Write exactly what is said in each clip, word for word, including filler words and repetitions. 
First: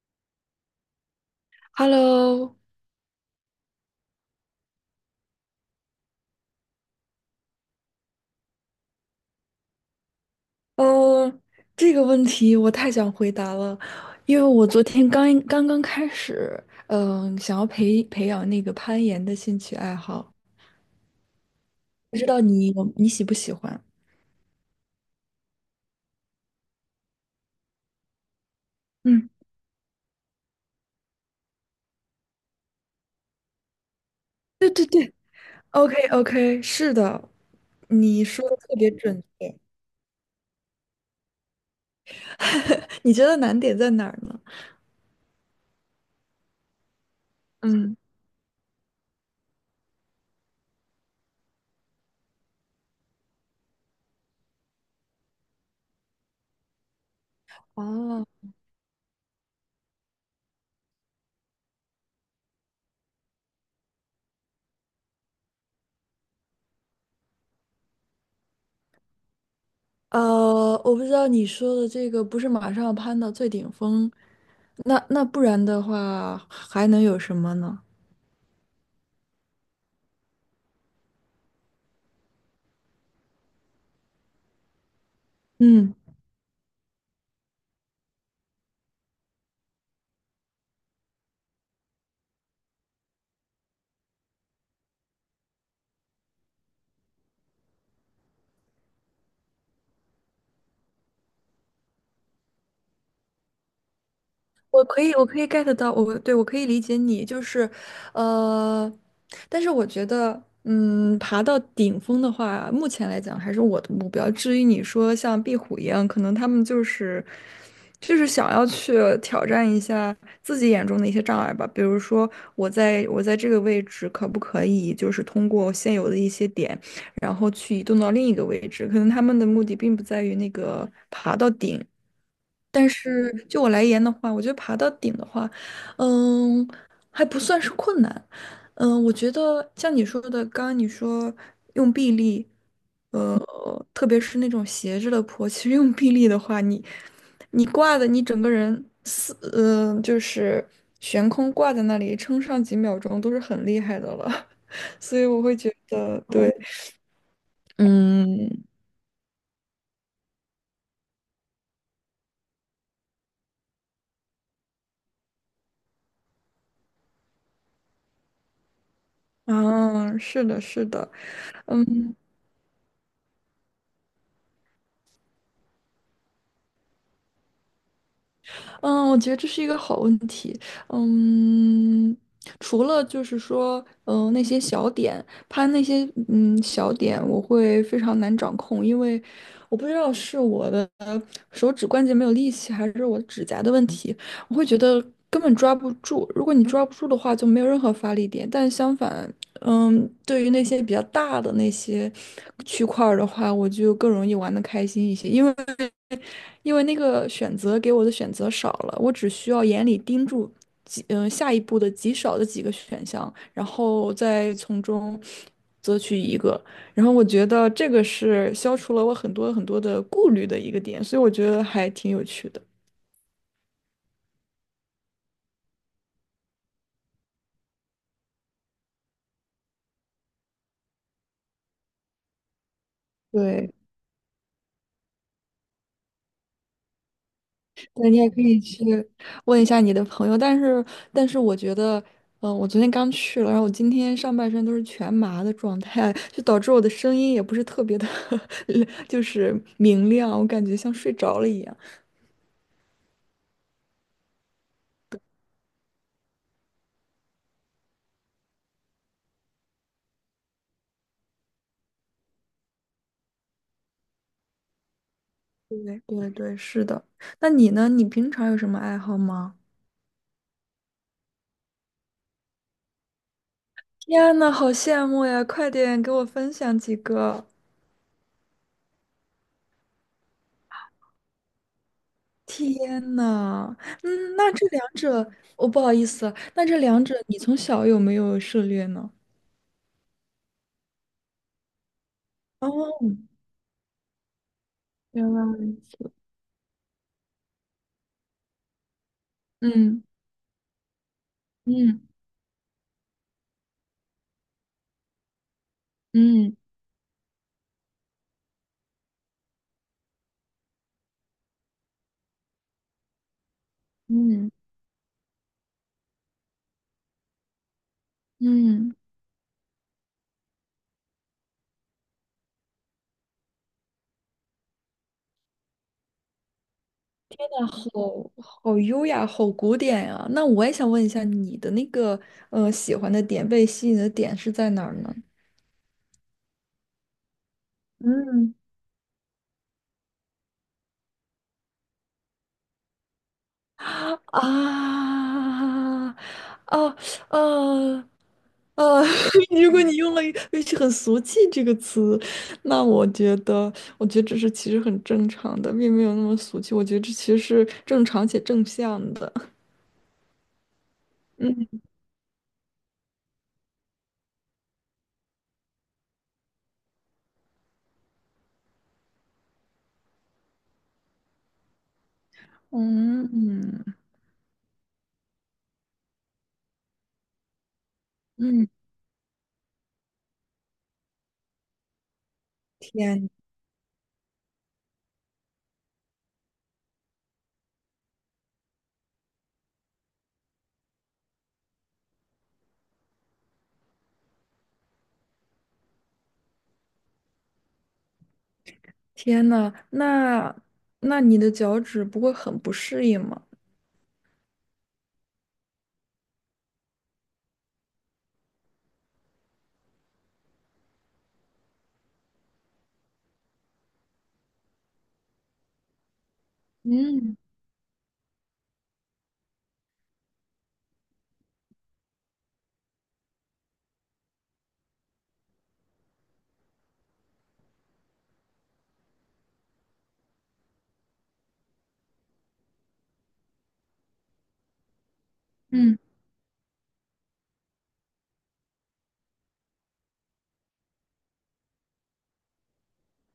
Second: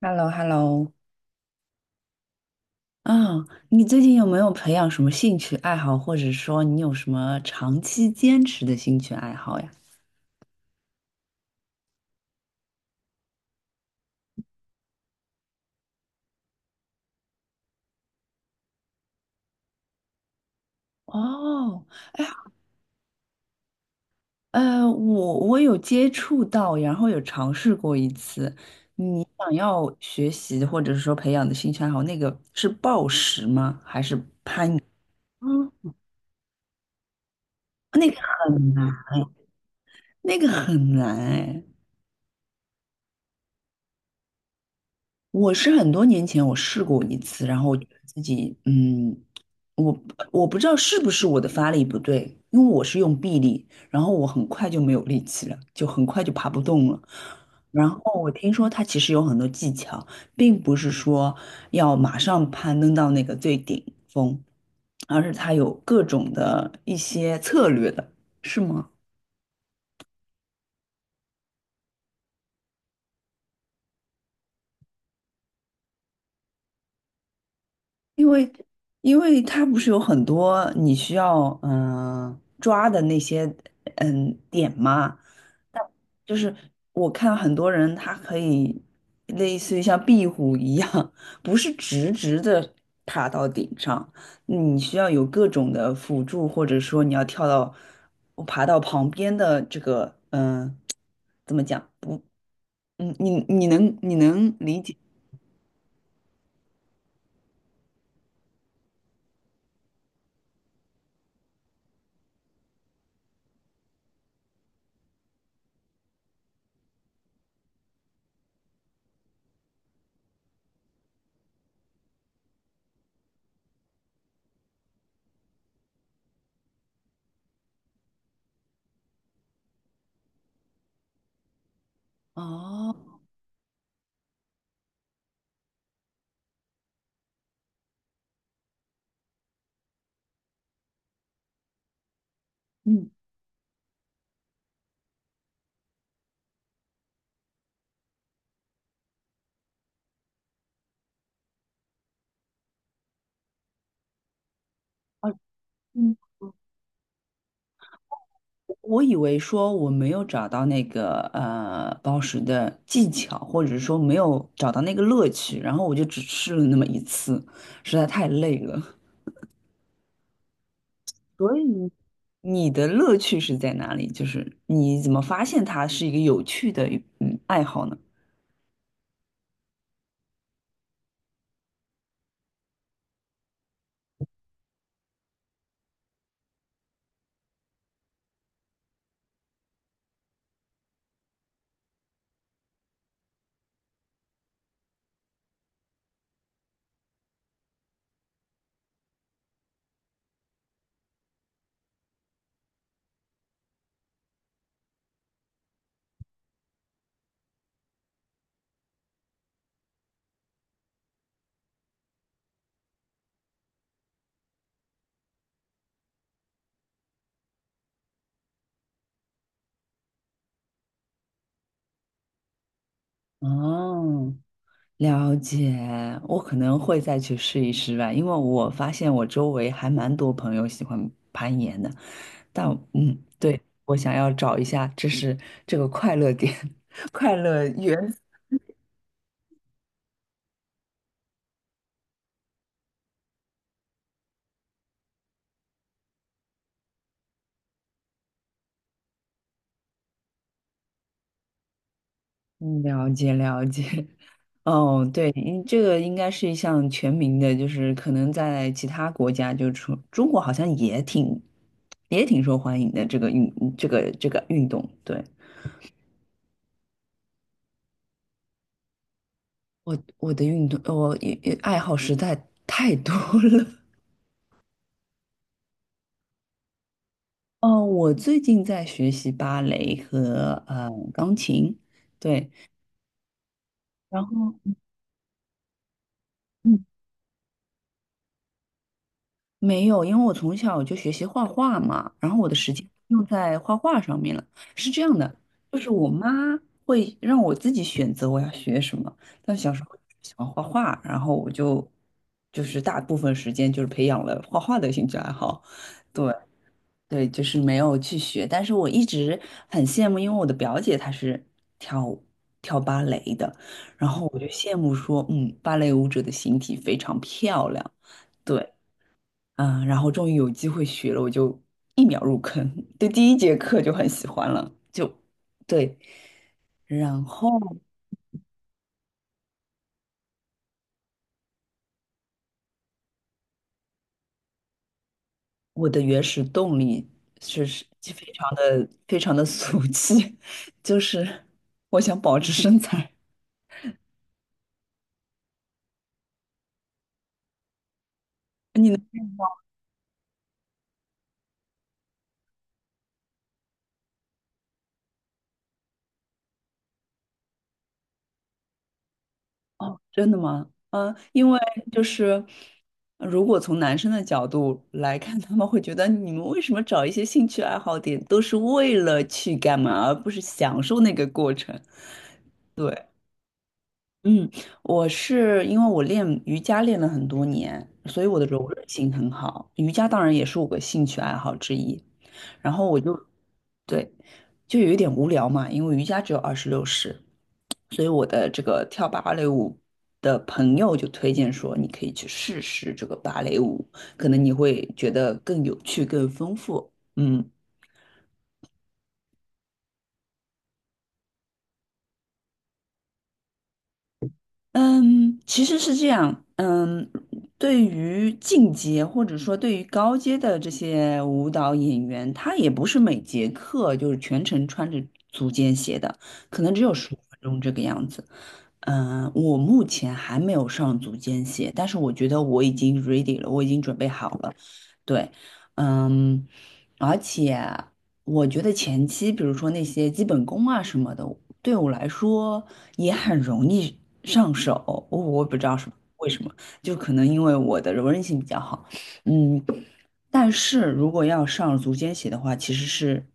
h e l l o h e l l o Hello，啊，你最近有没有培养什么兴趣爱好，或者说你有什么长期坚持的兴趣爱好呀？嗯，这个问题我太想回答了。因为我昨天刚刚刚开始，嗯，想要培培养那个攀岩的兴趣爱好，哦，不知道你有你喜不喜欢？呃，我我有接触到，然后有尝试过一次。你嗯，想要学习或者说培养的兴趣爱好，那个是暴食吗？还是？对对对嗯，，OK OK，是的，那个你说的很特难，别准确。那个很难哎。你觉得难点在哪儿呢？我是很多年前我试过一次，然后我觉得嗯。自己，嗯，我我不知道是不是我的发力不对，因为我是用臂力，然后我很快就没有力气了，就很快就爬不动了。然后哦。我听说它其实有很多技巧，并不是说要马上攀登到那个最顶峰，而是它有各种的一些策略的，是吗？呃，我不知道你说的这个不是马上攀到最顶峰，那那不然的话还能有什么呢？因为因为它不是有很多你需要嗯、呃抓的那些嗯点嘛，但嗯。就是我看很多人他可以类似于像壁虎一样，不是直直的爬到顶上，你需要有各种的辅助，或者说你要跳到爬到旁边的这个嗯、呃怎么讲不嗯你你能你能理我解可以，我可以 get 到，我对我可以理解你，就是，呃，但是我觉得，嗯，爬到顶峰的话，目前来讲还是我的目标。至于你说像壁虎一样，可能他们就是，就是想要去挑战一下自己眼中的一些障碍吧。比如说，我在我在这个位置可不可以，就是通过现有的一些点，然后去移动到另一个位置？可能他们的目的并不在于那个爬到顶。但哦是就我来言的话，我觉得爬到顶的话，嗯，还不算是困难。嗯，我觉得像你说的，刚刚你说用臂力，嗯。呃，特别是那种斜着的坡，其实用臂力的话，你你挂的，你整个人四，嗯、就是悬空挂在那里，撑上几秒钟都是很厉害的了。所以哦，我会觉得，对。嗯。我以为说我没有找到那个呃暴食的技巧，或者说没有找到那个乐趣，然后我就只试了那么一次，实在太累了。啊，是的，是的。所以你的乐趣是在哪里？就是你怎么发现它是一个有趣的嗯爱好呢？嗯，我觉得这是一个好问题。嗯，除了就是说，嗯，那些小点，它那些嗯小点，我会非常难掌控。因为我不知道是我的手指关节没有力气，还是我指甲的问题，我会觉得根本抓不住。如果你抓不住的话，就没有任何发力点。但相反，嗯，对于那些比较大的那些区块儿的话，我就更容易玩的开心一些，因为。因为那个选择给我的选择少了，我只需要眼里盯住几嗯、呃下一步的极少的几个选项，然后再从中择取一个。然后我觉得这个是消除了我很多很多的顾虑的一个点，所以我觉得还挺有趣的。哦，了解，我可能会再去试一试吧，因为我发现我周围还蛮多朋友喜欢攀岩的。但嗯，对，对。我想要找一下，这是这个快乐点，快乐源。那你也可以去问一下你的朋友，但是，但是我觉得，嗯、我昨天刚去了，然后我今天上半身都是全麻的状态，就导致我的声音也不是特别的 就是明亮，我感觉像睡着了一样。嗯，了解了解。哦，对，嗯这个应该是一项全民的，就是可能在其他国家，就除中国好像也挺也挺受欢迎的这个运这个这个运动。对，对对对，是的。那你呢？你平常有什么爱好吗？我我的运动，我也也爱好实在太多了。天呐，好羡慕呀！快点给我分享几个。哦，我最近在学习芭蕾和呃钢琴，对，天呐，然嗯，那后。这两者，我、不好意思啊，那这嗯。两者你从小有没有涉猎呢？没有，因为我从小就学习画画嘛，然后我的时间哦，用在画画上面了。是这样原的，来如就是我此。妈会让我自己选择我要学什么，但小时候嗯，喜欢画画，然后我就嗯，就是大部分时间就是培养了画画的兴趣爱好。对嗯，对，就是没有去学，但是我一直很羡慕，因为我的表姐她是跳跳芭蕾的，然后我就嗯，羡慕说，嗯，芭蕾舞者的形体非常漂亮。对。嗯。嗯，然后终于有机会学了，我就一秒入坑，对第一节课就很喜欢了，就对。然后那好好优雅，好古典呀、那我也想问一下，你的那个呃喜欢的点，被吸引的点是在哪儿呢？我的原始动力是是非常嗯。的非常的俗气，就是我想保持身材。啊，啊，啊，啊！如果你用了一句很俗气这个词，那我觉得，我觉得这是其实很正常的，并没有那么俗气。我觉得这其实是正常且正向的。哦，真的吗？嗯，因为嗯，就是如果从男生的角度来看，他们会觉得你们为什么找一些兴趣爱好点都是为了去干嘛，而不是享受那个过程？对。嗯，嗯，我是因为我练瑜伽练了很多年，所以我的嗯。柔韧性很好。瑜伽当然也是我的兴趣爱好之一。然后我就，天，对，就有一点无聊嘛，因为瑜伽只有二十六式，所以我的这个跳芭蕾舞的朋友就推荐说，你可以去试试这个芭蕾舞，可能你会觉得更有趣、更丰富。嗯，天呐，那那你的脚趾不会很不适应吗？嗯，其实是这样。嗯，对于进阶或者说对于高阶的这些舞蹈演员，他也不是每节课就是全程穿着足尖鞋的，可能只有十五嗯。分钟这个样子。嗯，我目前还没有上足尖鞋，但是我觉得我已经 ready 了，我已经准备好了。对，嗯，而且我觉得前期，比如说那些基本功啊什么的。对我来说也很容易上手，我我不知道什么嗯，为什么，就可能因为我的柔韧性比较好，嗯，但是如果要上足尖鞋的话，其实是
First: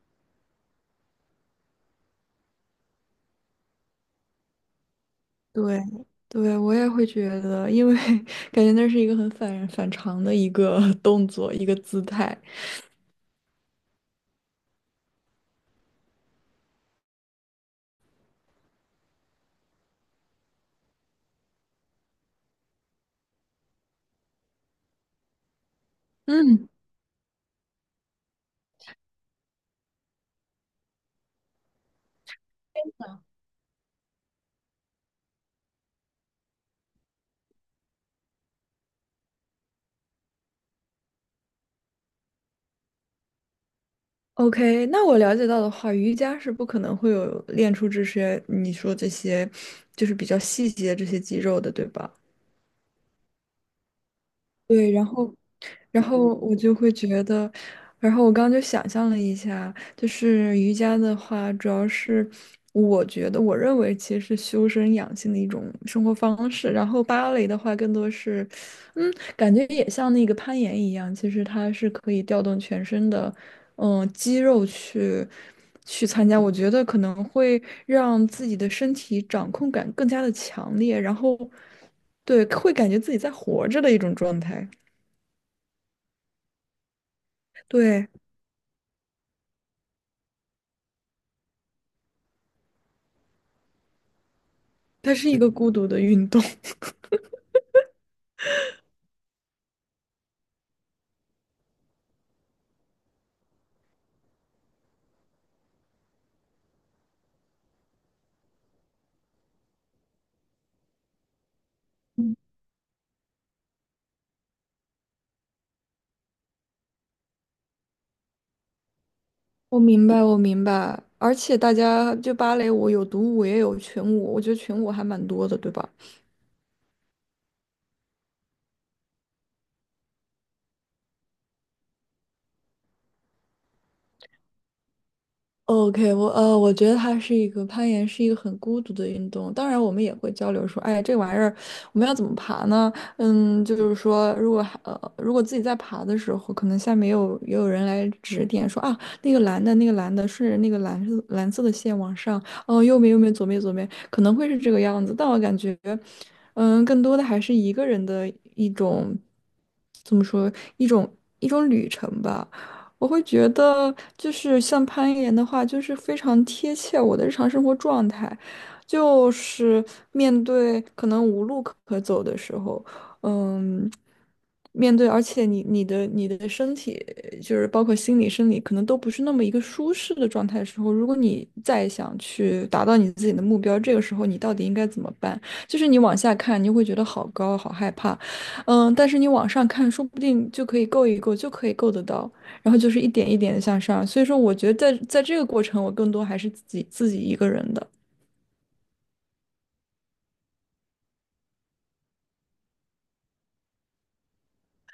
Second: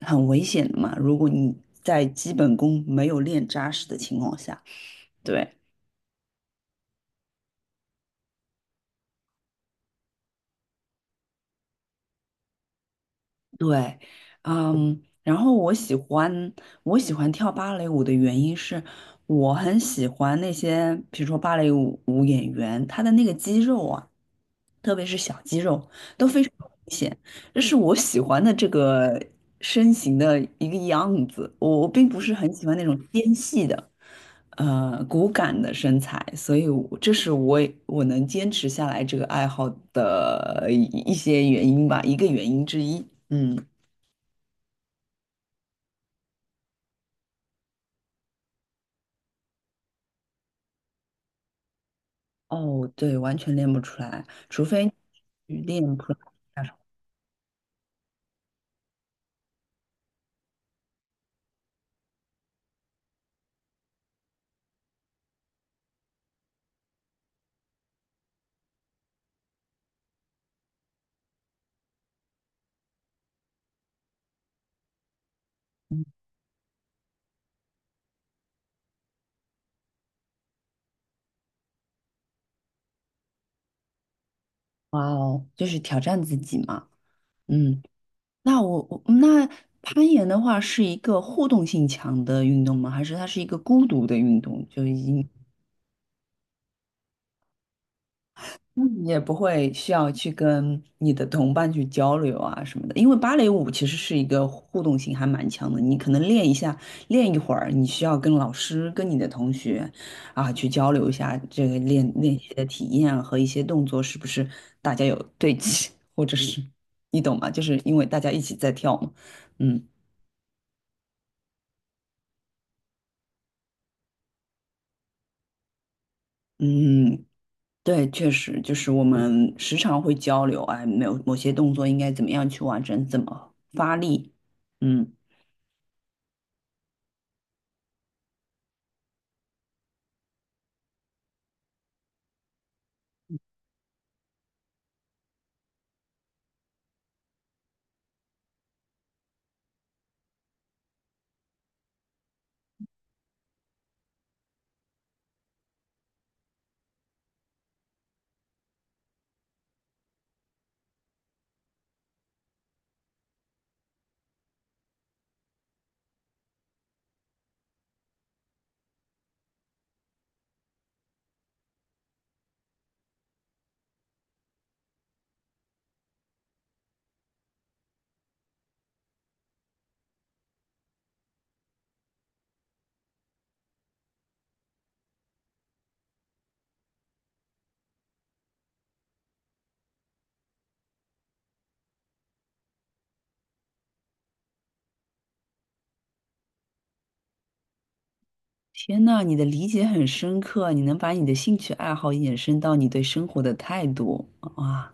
很危险的嘛，如果你在基本功没有练扎实的情况下，对，对，对，我也会觉得。因为 感觉那是一个很反反常的一个 动作，一个姿态。对，嗯，然后我喜欢我喜欢跳芭蕾舞的原因是，我很喜欢那些比如说芭蕾舞舞演员，他的那个肌肉啊，特别是小肌肉都非常嗯。明显。这是我喜欢的这个身形的一个样子。我我并不是很喜欢那种纤细的，呃，骨感的身材，所以我这是我我能坚持下来这个爱好的一一些原因吧，一个原因之一。嗯，OK，那我了解到的话，瑜伽是不可能会有练出这些你说这些，就是比较细节这些肌肉的，对吧？哦，对，完全练不出来，除非去练然普拉提后我啊什就么会觉得，然后我刚刚就想象了一下，就是瑜伽的话，主要是我觉得，我认为其实是修身养性的一种生活方式。然后芭蕾的话，更多是，嗯，感觉也像那个攀岩一样，其实它是可以调动全身的，嗯，肌肉去去参加。我觉得可能会让自己的身体掌控感更加的强烈，然后对，会感觉自己在活着的一种状态。哇哦，就是挑战自己嘛。嗯。对。那我我那攀岩的话是一个互动性强的运动吗？还是它是一个孤独的运动？就已它经是一个孤独的运动。嗯你也不会需要去跟你的同伴去交流啊什么的。因为芭蕾舞其实是一个互动性还蛮强的，你可能练一下，练一会儿，你需要跟老师、跟你的同学啊去交流一下这个练练习的体验啊和一些动作是不是大家有对齐，或者是你懂吗？就是因为大家一起在跳嘛，我嗯。明白，我明白。而且大家就芭蕾舞有独舞也有群舞，我觉得群舞还蛮多的，对吧？嗯，对，确实就是我们时常会交流，哎，没有某些动作应该怎么样去完成，怎么发力。嗯，OK，我呃，我觉得它是一个攀岩，是一个很孤独的运动。当然，我们也会交流说，哎，这玩意儿我们要怎么爬呢？嗯，就是说，如果还呃，如果自己在爬的时候，可能下面也有也有人来指点说啊，那个蓝的，那个蓝的，顺着那个蓝色蓝色的线往上，哦，右面右面，左面左面，可能会是这个样子。但我感觉，嗯，更多的还是一个人的一种，怎么说，一种一种旅程吧。我会觉得，就是像攀岩的话，就是非常贴切我的日常生活状态，就是面对可能无路可可走的时候，嗯，面对，而且你你的你的身体，就是包括心理、生理，可能都不是那么一个舒适的状态的时候，如果你再想去达到你自己的目标，这个时候你到底应该怎么办？就是你往下看，你就会觉得好高，好害怕，嗯，但是你往上看，说不定就可以够一够，就可以够得到。然后就是一点一点的向上。所以说，我觉得在在这个过程，我更多还是自己自己一个人的。天呐，你的理解很深刻，你能把你的兴趣爱好延伸到你对生活的态度，啊哇，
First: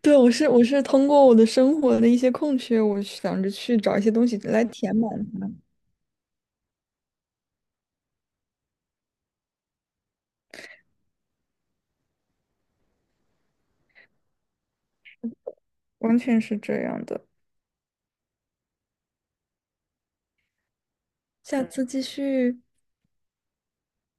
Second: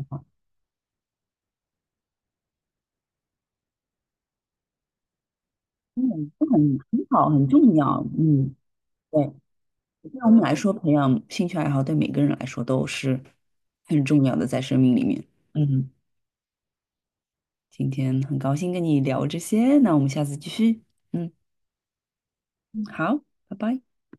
对，我是我是通过我的生活的一些空缺，我想着去找一些东西来填满它。嗯，这很很好，很重要。嗯，对，对我们来说，培养兴趣爱好对每个人来说都是很重要的，在生命里面。嗯，完全是这样的。今天很高兴跟你聊这些，那我们下次继续。嗯，下次继续。好，拜拜。